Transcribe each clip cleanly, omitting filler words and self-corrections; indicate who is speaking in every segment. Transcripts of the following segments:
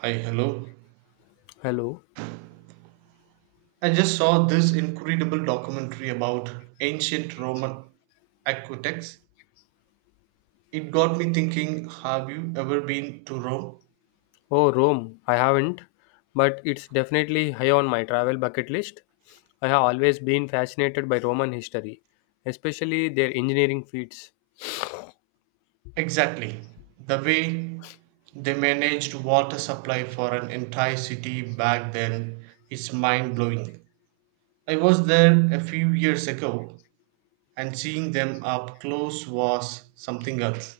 Speaker 1: Hi, hello.
Speaker 2: Hello.
Speaker 1: I just saw this incredible documentary about ancient Roman aqueducts. It got me thinking, have you ever been to Rome?
Speaker 2: Oh, Rome. I haven't, but it's definitely high on my travel bucket list. I have always been fascinated by Roman history, especially their engineering feats.
Speaker 1: Exactly. The way they managed water supply for an entire city back then is mind blowing. I was there a few years ago, and seeing them up close was something else.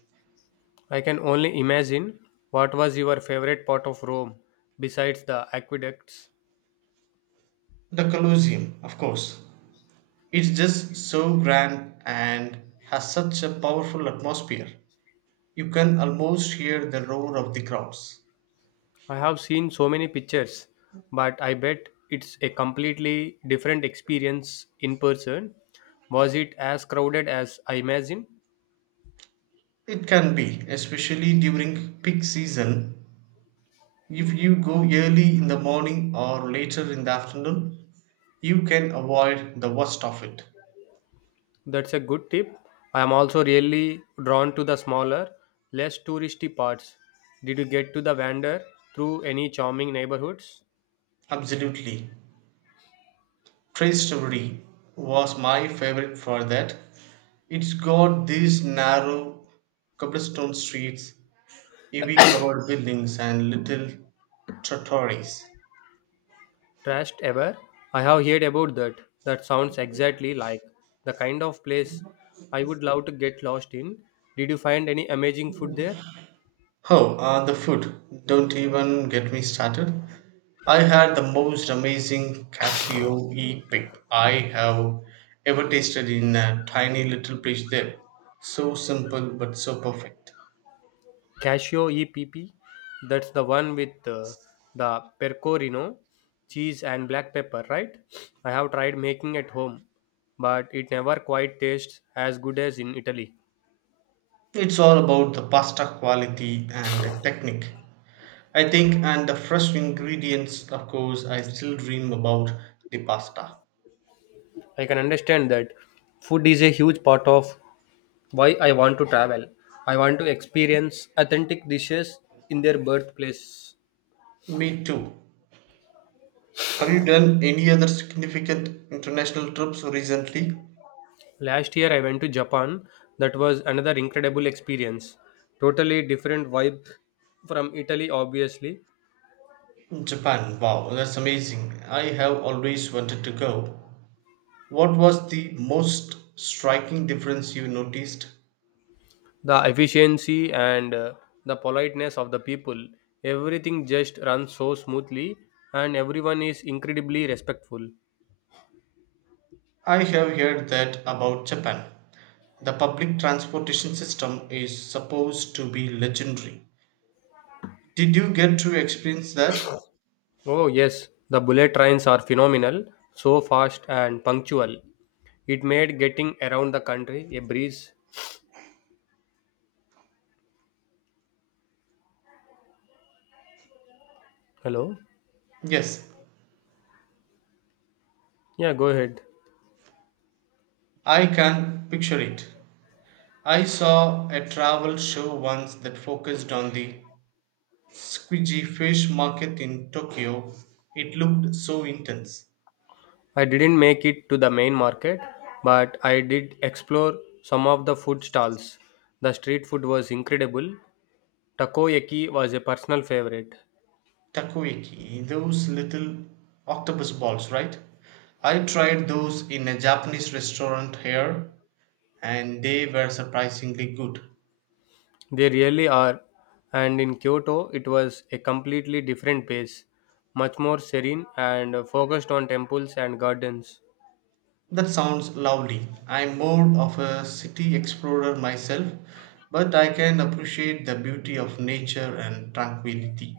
Speaker 2: I can only imagine, what was your favorite part of Rome besides the aqueducts?
Speaker 1: The Colosseum, of course, it's just so grand and has such a powerful atmosphere. You can almost hear the roar of the crowds.
Speaker 2: I have seen so many pictures, but I bet it's a completely different experience in person. Was it as crowded as I imagine?
Speaker 1: It can be, especially during peak season. If you go early in the morning or later in the afternoon, you can avoid the worst of it.
Speaker 2: That's a good tip. I am also really drawn to the smaller, less touristy parts. Did you get to the wander through any charming neighborhoods?
Speaker 1: Absolutely. Trace Story was my favorite for that. It's got these narrow cobblestone streets, heavy covered buildings, and little trattorias.
Speaker 2: Trashed ever? I have heard about that. That sounds exactly like the kind of place I would love to get lost in. Did you find any amazing food there?
Speaker 1: Oh, the food. Don't even get me started. I had the most amazing Casio E pip I have ever tasted in a tiny little place there. So simple but so perfect.
Speaker 2: Casio EPP, that's the one with the pecorino, cheese, and black pepper, right? I have tried making at home, but it never quite tastes as good as in Italy.
Speaker 1: It's all about the pasta quality and the technique, I think, and the fresh ingredients, of course. I still dream about the pasta.
Speaker 2: I can understand that food is a huge part of why I want to travel. I want to experience authentic dishes in their birthplace.
Speaker 1: Me too. Have you done any other significant international trips recently?
Speaker 2: Last year I went to Japan. That was another incredible experience. Totally different vibe from Italy, obviously.
Speaker 1: Japan, wow, that's amazing. I have always wanted to go. What was the most striking difference you noticed?
Speaker 2: The efficiency and the politeness of the people, everything just runs so smoothly and everyone is incredibly respectful.
Speaker 1: I have heard that about Japan. The public transportation system is supposed to be legendary. Did you get to experience that?
Speaker 2: Oh yes, the bullet trains are phenomenal, so fast and punctual. It made getting around the country a breeze. Hello?
Speaker 1: Yes,
Speaker 2: Yeah, go ahead.
Speaker 1: I can picture it. I saw a travel show once that focused on the squidgy fish market in Tokyo. It looked so intense.
Speaker 2: I didn't make it to the main market, but I did explore some of the food stalls. The street food was incredible. Takoyaki was a personal favorite.
Speaker 1: Takoyaki, those little octopus balls, right? I tried those in a Japanese restaurant here, and they were surprisingly good.
Speaker 2: They really are. And in Kyoto, it was a completely different pace, much more serene and focused on temples and gardens.
Speaker 1: That sounds lovely. I'm more of a city explorer myself, but I can appreciate the beauty of nature and tranquility.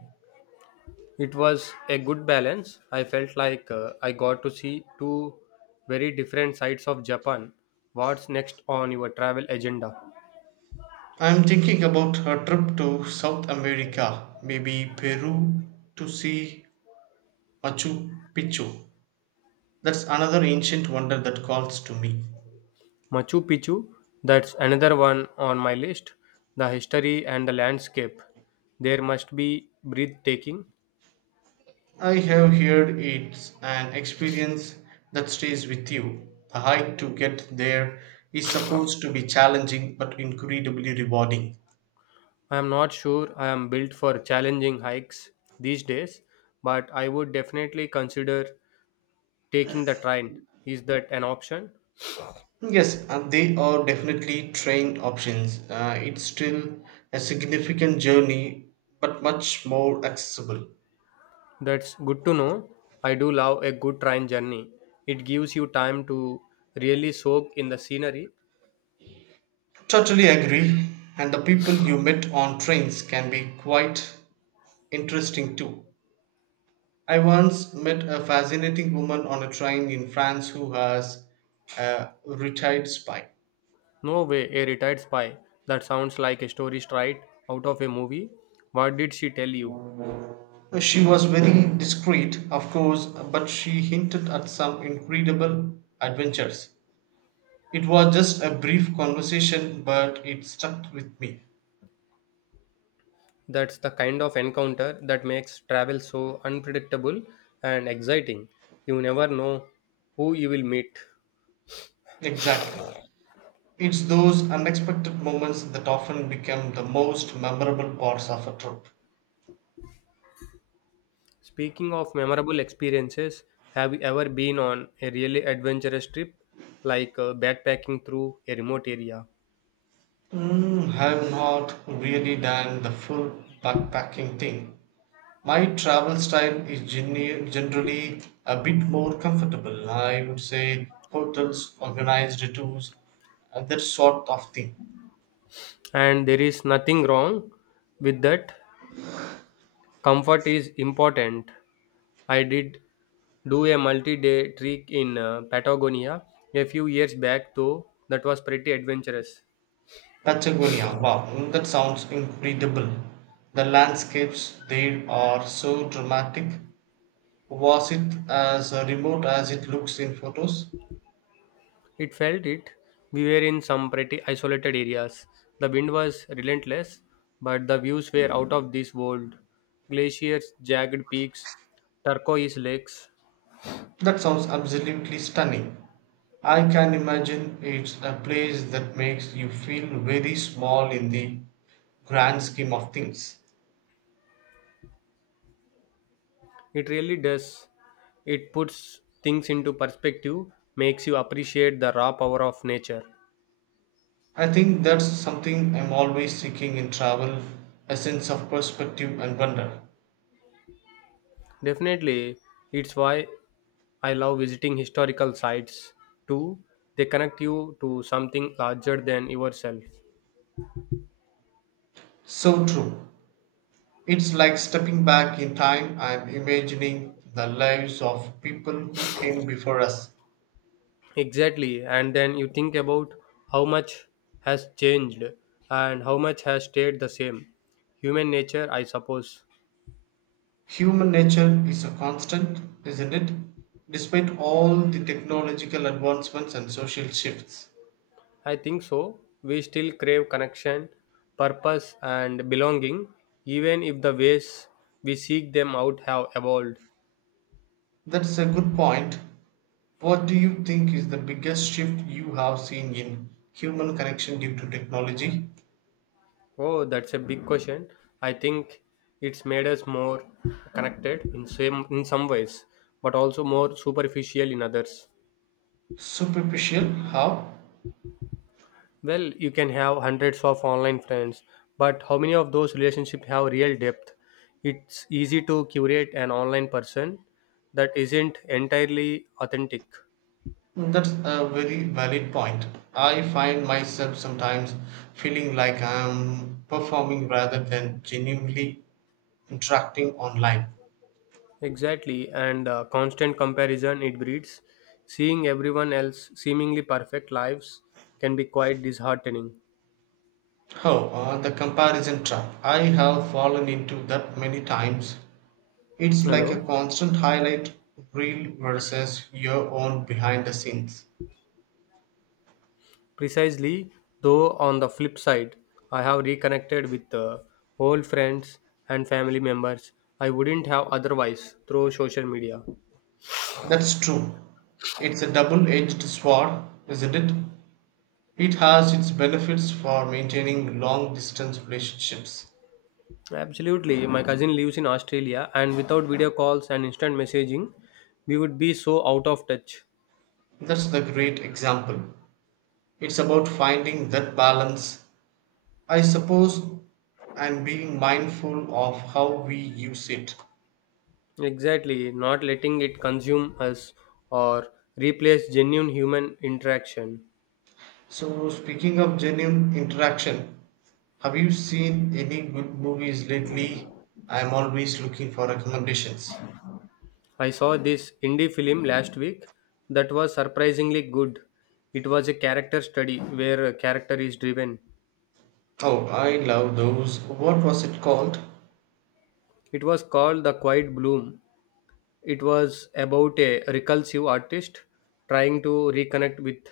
Speaker 2: It was a good balance. I felt like I got to see two very different sides of Japan. What's next on your travel agenda?
Speaker 1: I'm thinking about a trip to South America, maybe Peru, to see Machu Picchu. That's another ancient wonder that calls to me.
Speaker 2: Machu Picchu, that's another one on my list. The history and the landscape. There must be breathtaking.
Speaker 1: I have heard it's an experience that stays with you. The hike to get there is supposed to be challenging but incredibly rewarding.
Speaker 2: I am not sure I am built for challenging hikes these days, but I would definitely consider taking the train. Is that an option?
Speaker 1: Yes, and they are definitely train options. It's still a significant journey but much more accessible.
Speaker 2: That's good to know. I do love a good train journey. It gives you time to really soak in the scenery.
Speaker 1: Totally agree, and the people you met on trains can be quite interesting too. I once met a fascinating woman on a train in France who has a retired spine.
Speaker 2: No way, a retired spy. That sounds like a story straight out of a movie. What did she tell you?
Speaker 1: She was very discreet, of course, but she hinted at some incredible adventures. It was just a brief conversation, but it stuck with me.
Speaker 2: That's the kind of encounter that makes travel so unpredictable and exciting. You never know who you will meet.
Speaker 1: Exactly. It's those unexpected moments that often become the most memorable parts of a trip.
Speaker 2: Speaking of memorable experiences, have you ever been on a really adventurous trip, like backpacking through a remote area?
Speaker 1: Mm, I've not really done the full backpacking thing. My travel style is generally a bit more comfortable. I would say hotels, organized tours, that sort of thing.
Speaker 2: And there is nothing wrong with that. Comfort is important. I did do a multi day trek in Patagonia a few years back, though, that was pretty adventurous.
Speaker 1: Patagonia, wow, mm, that sounds incredible. The landscapes there are so dramatic. Was it as remote as it looks in photos?
Speaker 2: It felt it. We were in some pretty isolated areas. The wind was relentless, but the views were out of this world. Glaciers, jagged peaks, turquoise lakes.
Speaker 1: That sounds absolutely stunning. I can imagine it's a place that makes you feel very small in the grand scheme of things.
Speaker 2: It really does. It puts things into perspective, makes you appreciate the raw power of nature.
Speaker 1: I think that's something I'm always seeking in travel, a sense of perspective and wonder.
Speaker 2: Definitely, it's why I love visiting historical sites too. They connect you to something larger than yourself.
Speaker 1: So true. It's like stepping back in time and imagining the lives of people who came before us.
Speaker 2: Exactly. And then you think about how much has changed and how much has stayed the same. Human nature, I suppose.
Speaker 1: Human nature is a constant, isn't it? Despite all the technological advancements and social shifts.
Speaker 2: I think so. We still crave connection, purpose, and belonging, even if the ways we seek them out have evolved.
Speaker 1: That's a good point. What do you think is the biggest shift you have seen in human connection due to technology?
Speaker 2: Oh, that's a big question. I think it's made us more connected in some ways, but also more superficial in others.
Speaker 1: Superficial? How?
Speaker 2: Well, you can have hundreds of online friends, but how many of those relationships have real depth? It's easy to curate an online person that isn't entirely authentic.
Speaker 1: That's a very valid point. I find myself sometimes feeling like I'm performing rather than genuinely interacting online.
Speaker 2: Exactly, and constant comparison it breeds. Seeing everyone else seemingly perfect lives can be quite disheartening.
Speaker 1: Oh, the comparison trap. I have fallen into that many times. It's
Speaker 2: Hello?
Speaker 1: like a constant highlight reel versus your own behind the scenes.
Speaker 2: Precisely, though, on the flip side, I have reconnected with old friends and family members I wouldn't have otherwise through social media.
Speaker 1: That's true. It's a double edged sword, isn't it? It has its benefits for maintaining long distance relationships.
Speaker 2: Absolutely, my cousin lives in Australia, and without video calls and instant messaging, we would be so out of touch.
Speaker 1: That's the great example. It's about finding that balance, I suppose, and being mindful of how we use it.
Speaker 2: Exactly, not letting it consume us or replace genuine human interaction.
Speaker 1: So, speaking of genuine interaction, have you seen any good movies lately? I'm always looking for recommendations.
Speaker 2: I saw this indie film last week that was surprisingly good. It was a character study where a character is driven.
Speaker 1: Oh, I love those. What was it called?
Speaker 2: It was called The Quiet Bloom. It was about a recursive artist trying to reconnect with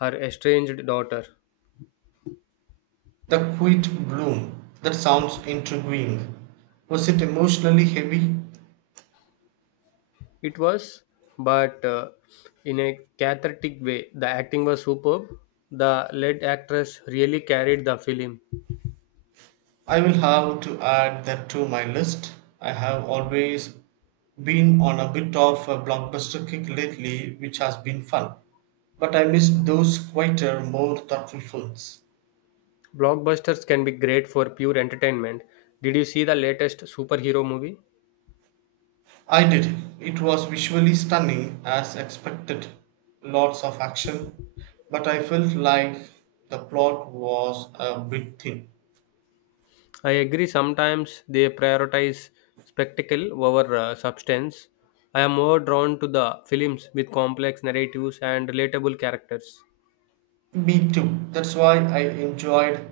Speaker 2: her estranged daughter.
Speaker 1: The Quiet Bloom. That sounds intriguing. Was it emotionally heavy?
Speaker 2: It was, but in a cathartic way. The acting was superb. The lead actress really carried the film.
Speaker 1: I will have to add that to my list. I have always been on a bit of a blockbuster kick lately, which has been fun, but I missed those quieter, more thoughtful films.
Speaker 2: Blockbusters can be great for pure entertainment. Did you see the latest superhero movie?
Speaker 1: I did. It was visually stunning as expected. Lots of action. But I felt like the plot was a bit thin.
Speaker 2: I agree. Sometimes they prioritize spectacle over substance. I am more drawn to the films with complex narratives and relatable characters.
Speaker 1: Me too. That's why I enjoyed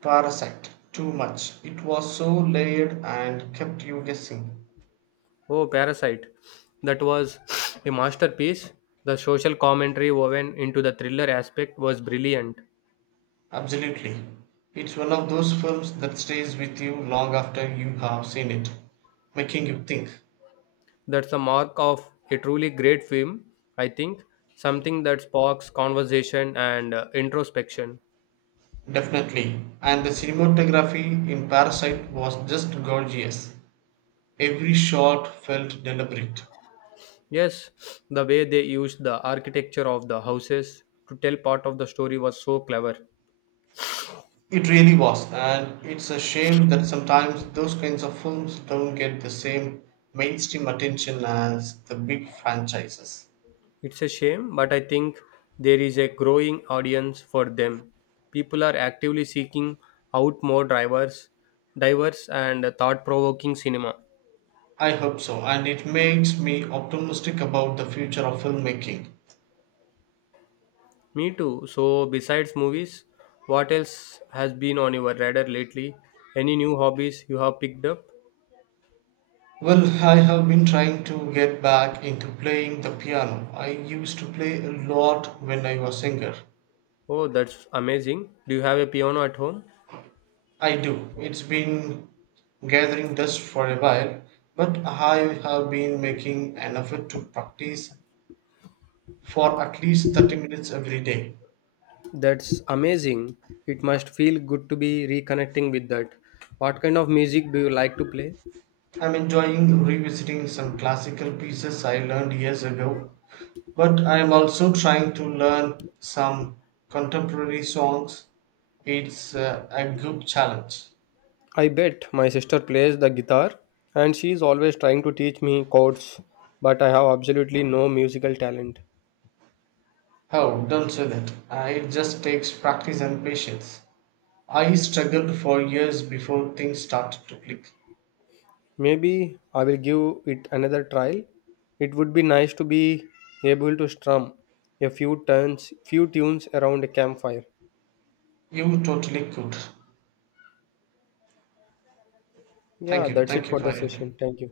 Speaker 1: Parasite too much. It was so layered and kept you guessing.
Speaker 2: Oh, Parasite. That was a masterpiece. The social commentary woven into the thriller aspect was brilliant.
Speaker 1: Absolutely. It's one of those films that stays with you long after you have seen it, making you think.
Speaker 2: That's the mark of a truly great film, I think. Something that sparks conversation and introspection.
Speaker 1: Definitely. And the cinematography in Parasite was just gorgeous. Every shot felt deliberate.
Speaker 2: Yes, the way they used the architecture of the houses to tell part of the story was so clever.
Speaker 1: It really was, and it's a shame that sometimes those kinds of films don't get the same mainstream attention as the big franchises.
Speaker 2: It's a shame, but I think there is a growing audience for them. People are actively seeking out more diverse, and thought-provoking cinema.
Speaker 1: I hope so, and it makes me optimistic about the future of filmmaking.
Speaker 2: Me too. So, besides movies, what else has been on your radar lately? Any new hobbies you have picked up?
Speaker 1: Well, I have been trying to get back into playing the piano. I used to play a lot when I was younger.
Speaker 2: Oh, that's amazing. Do you have a piano at home?
Speaker 1: I do. It's been gathering dust for a while, but I have been making an effort to practice for at least 30 minutes every day.
Speaker 2: That's amazing. It must feel good to be reconnecting with that. What kind of music do you like to play?
Speaker 1: I'm enjoying revisiting some classical pieces I learned years ago, but I'm also trying to learn some contemporary songs. It's a good challenge.
Speaker 2: I bet my sister plays the guitar and she is always trying to teach me chords, but I have absolutely no musical talent.
Speaker 1: Oh, don't say that! It just takes practice and patience. I struggled for years before things started to click.
Speaker 2: Maybe I will give it another try. It would be nice to be able to strum few tunes around a campfire.
Speaker 1: You totally could.
Speaker 2: Yeah, that's it
Speaker 1: Thank you
Speaker 2: for
Speaker 1: for
Speaker 2: the
Speaker 1: it.
Speaker 2: session. Thank you.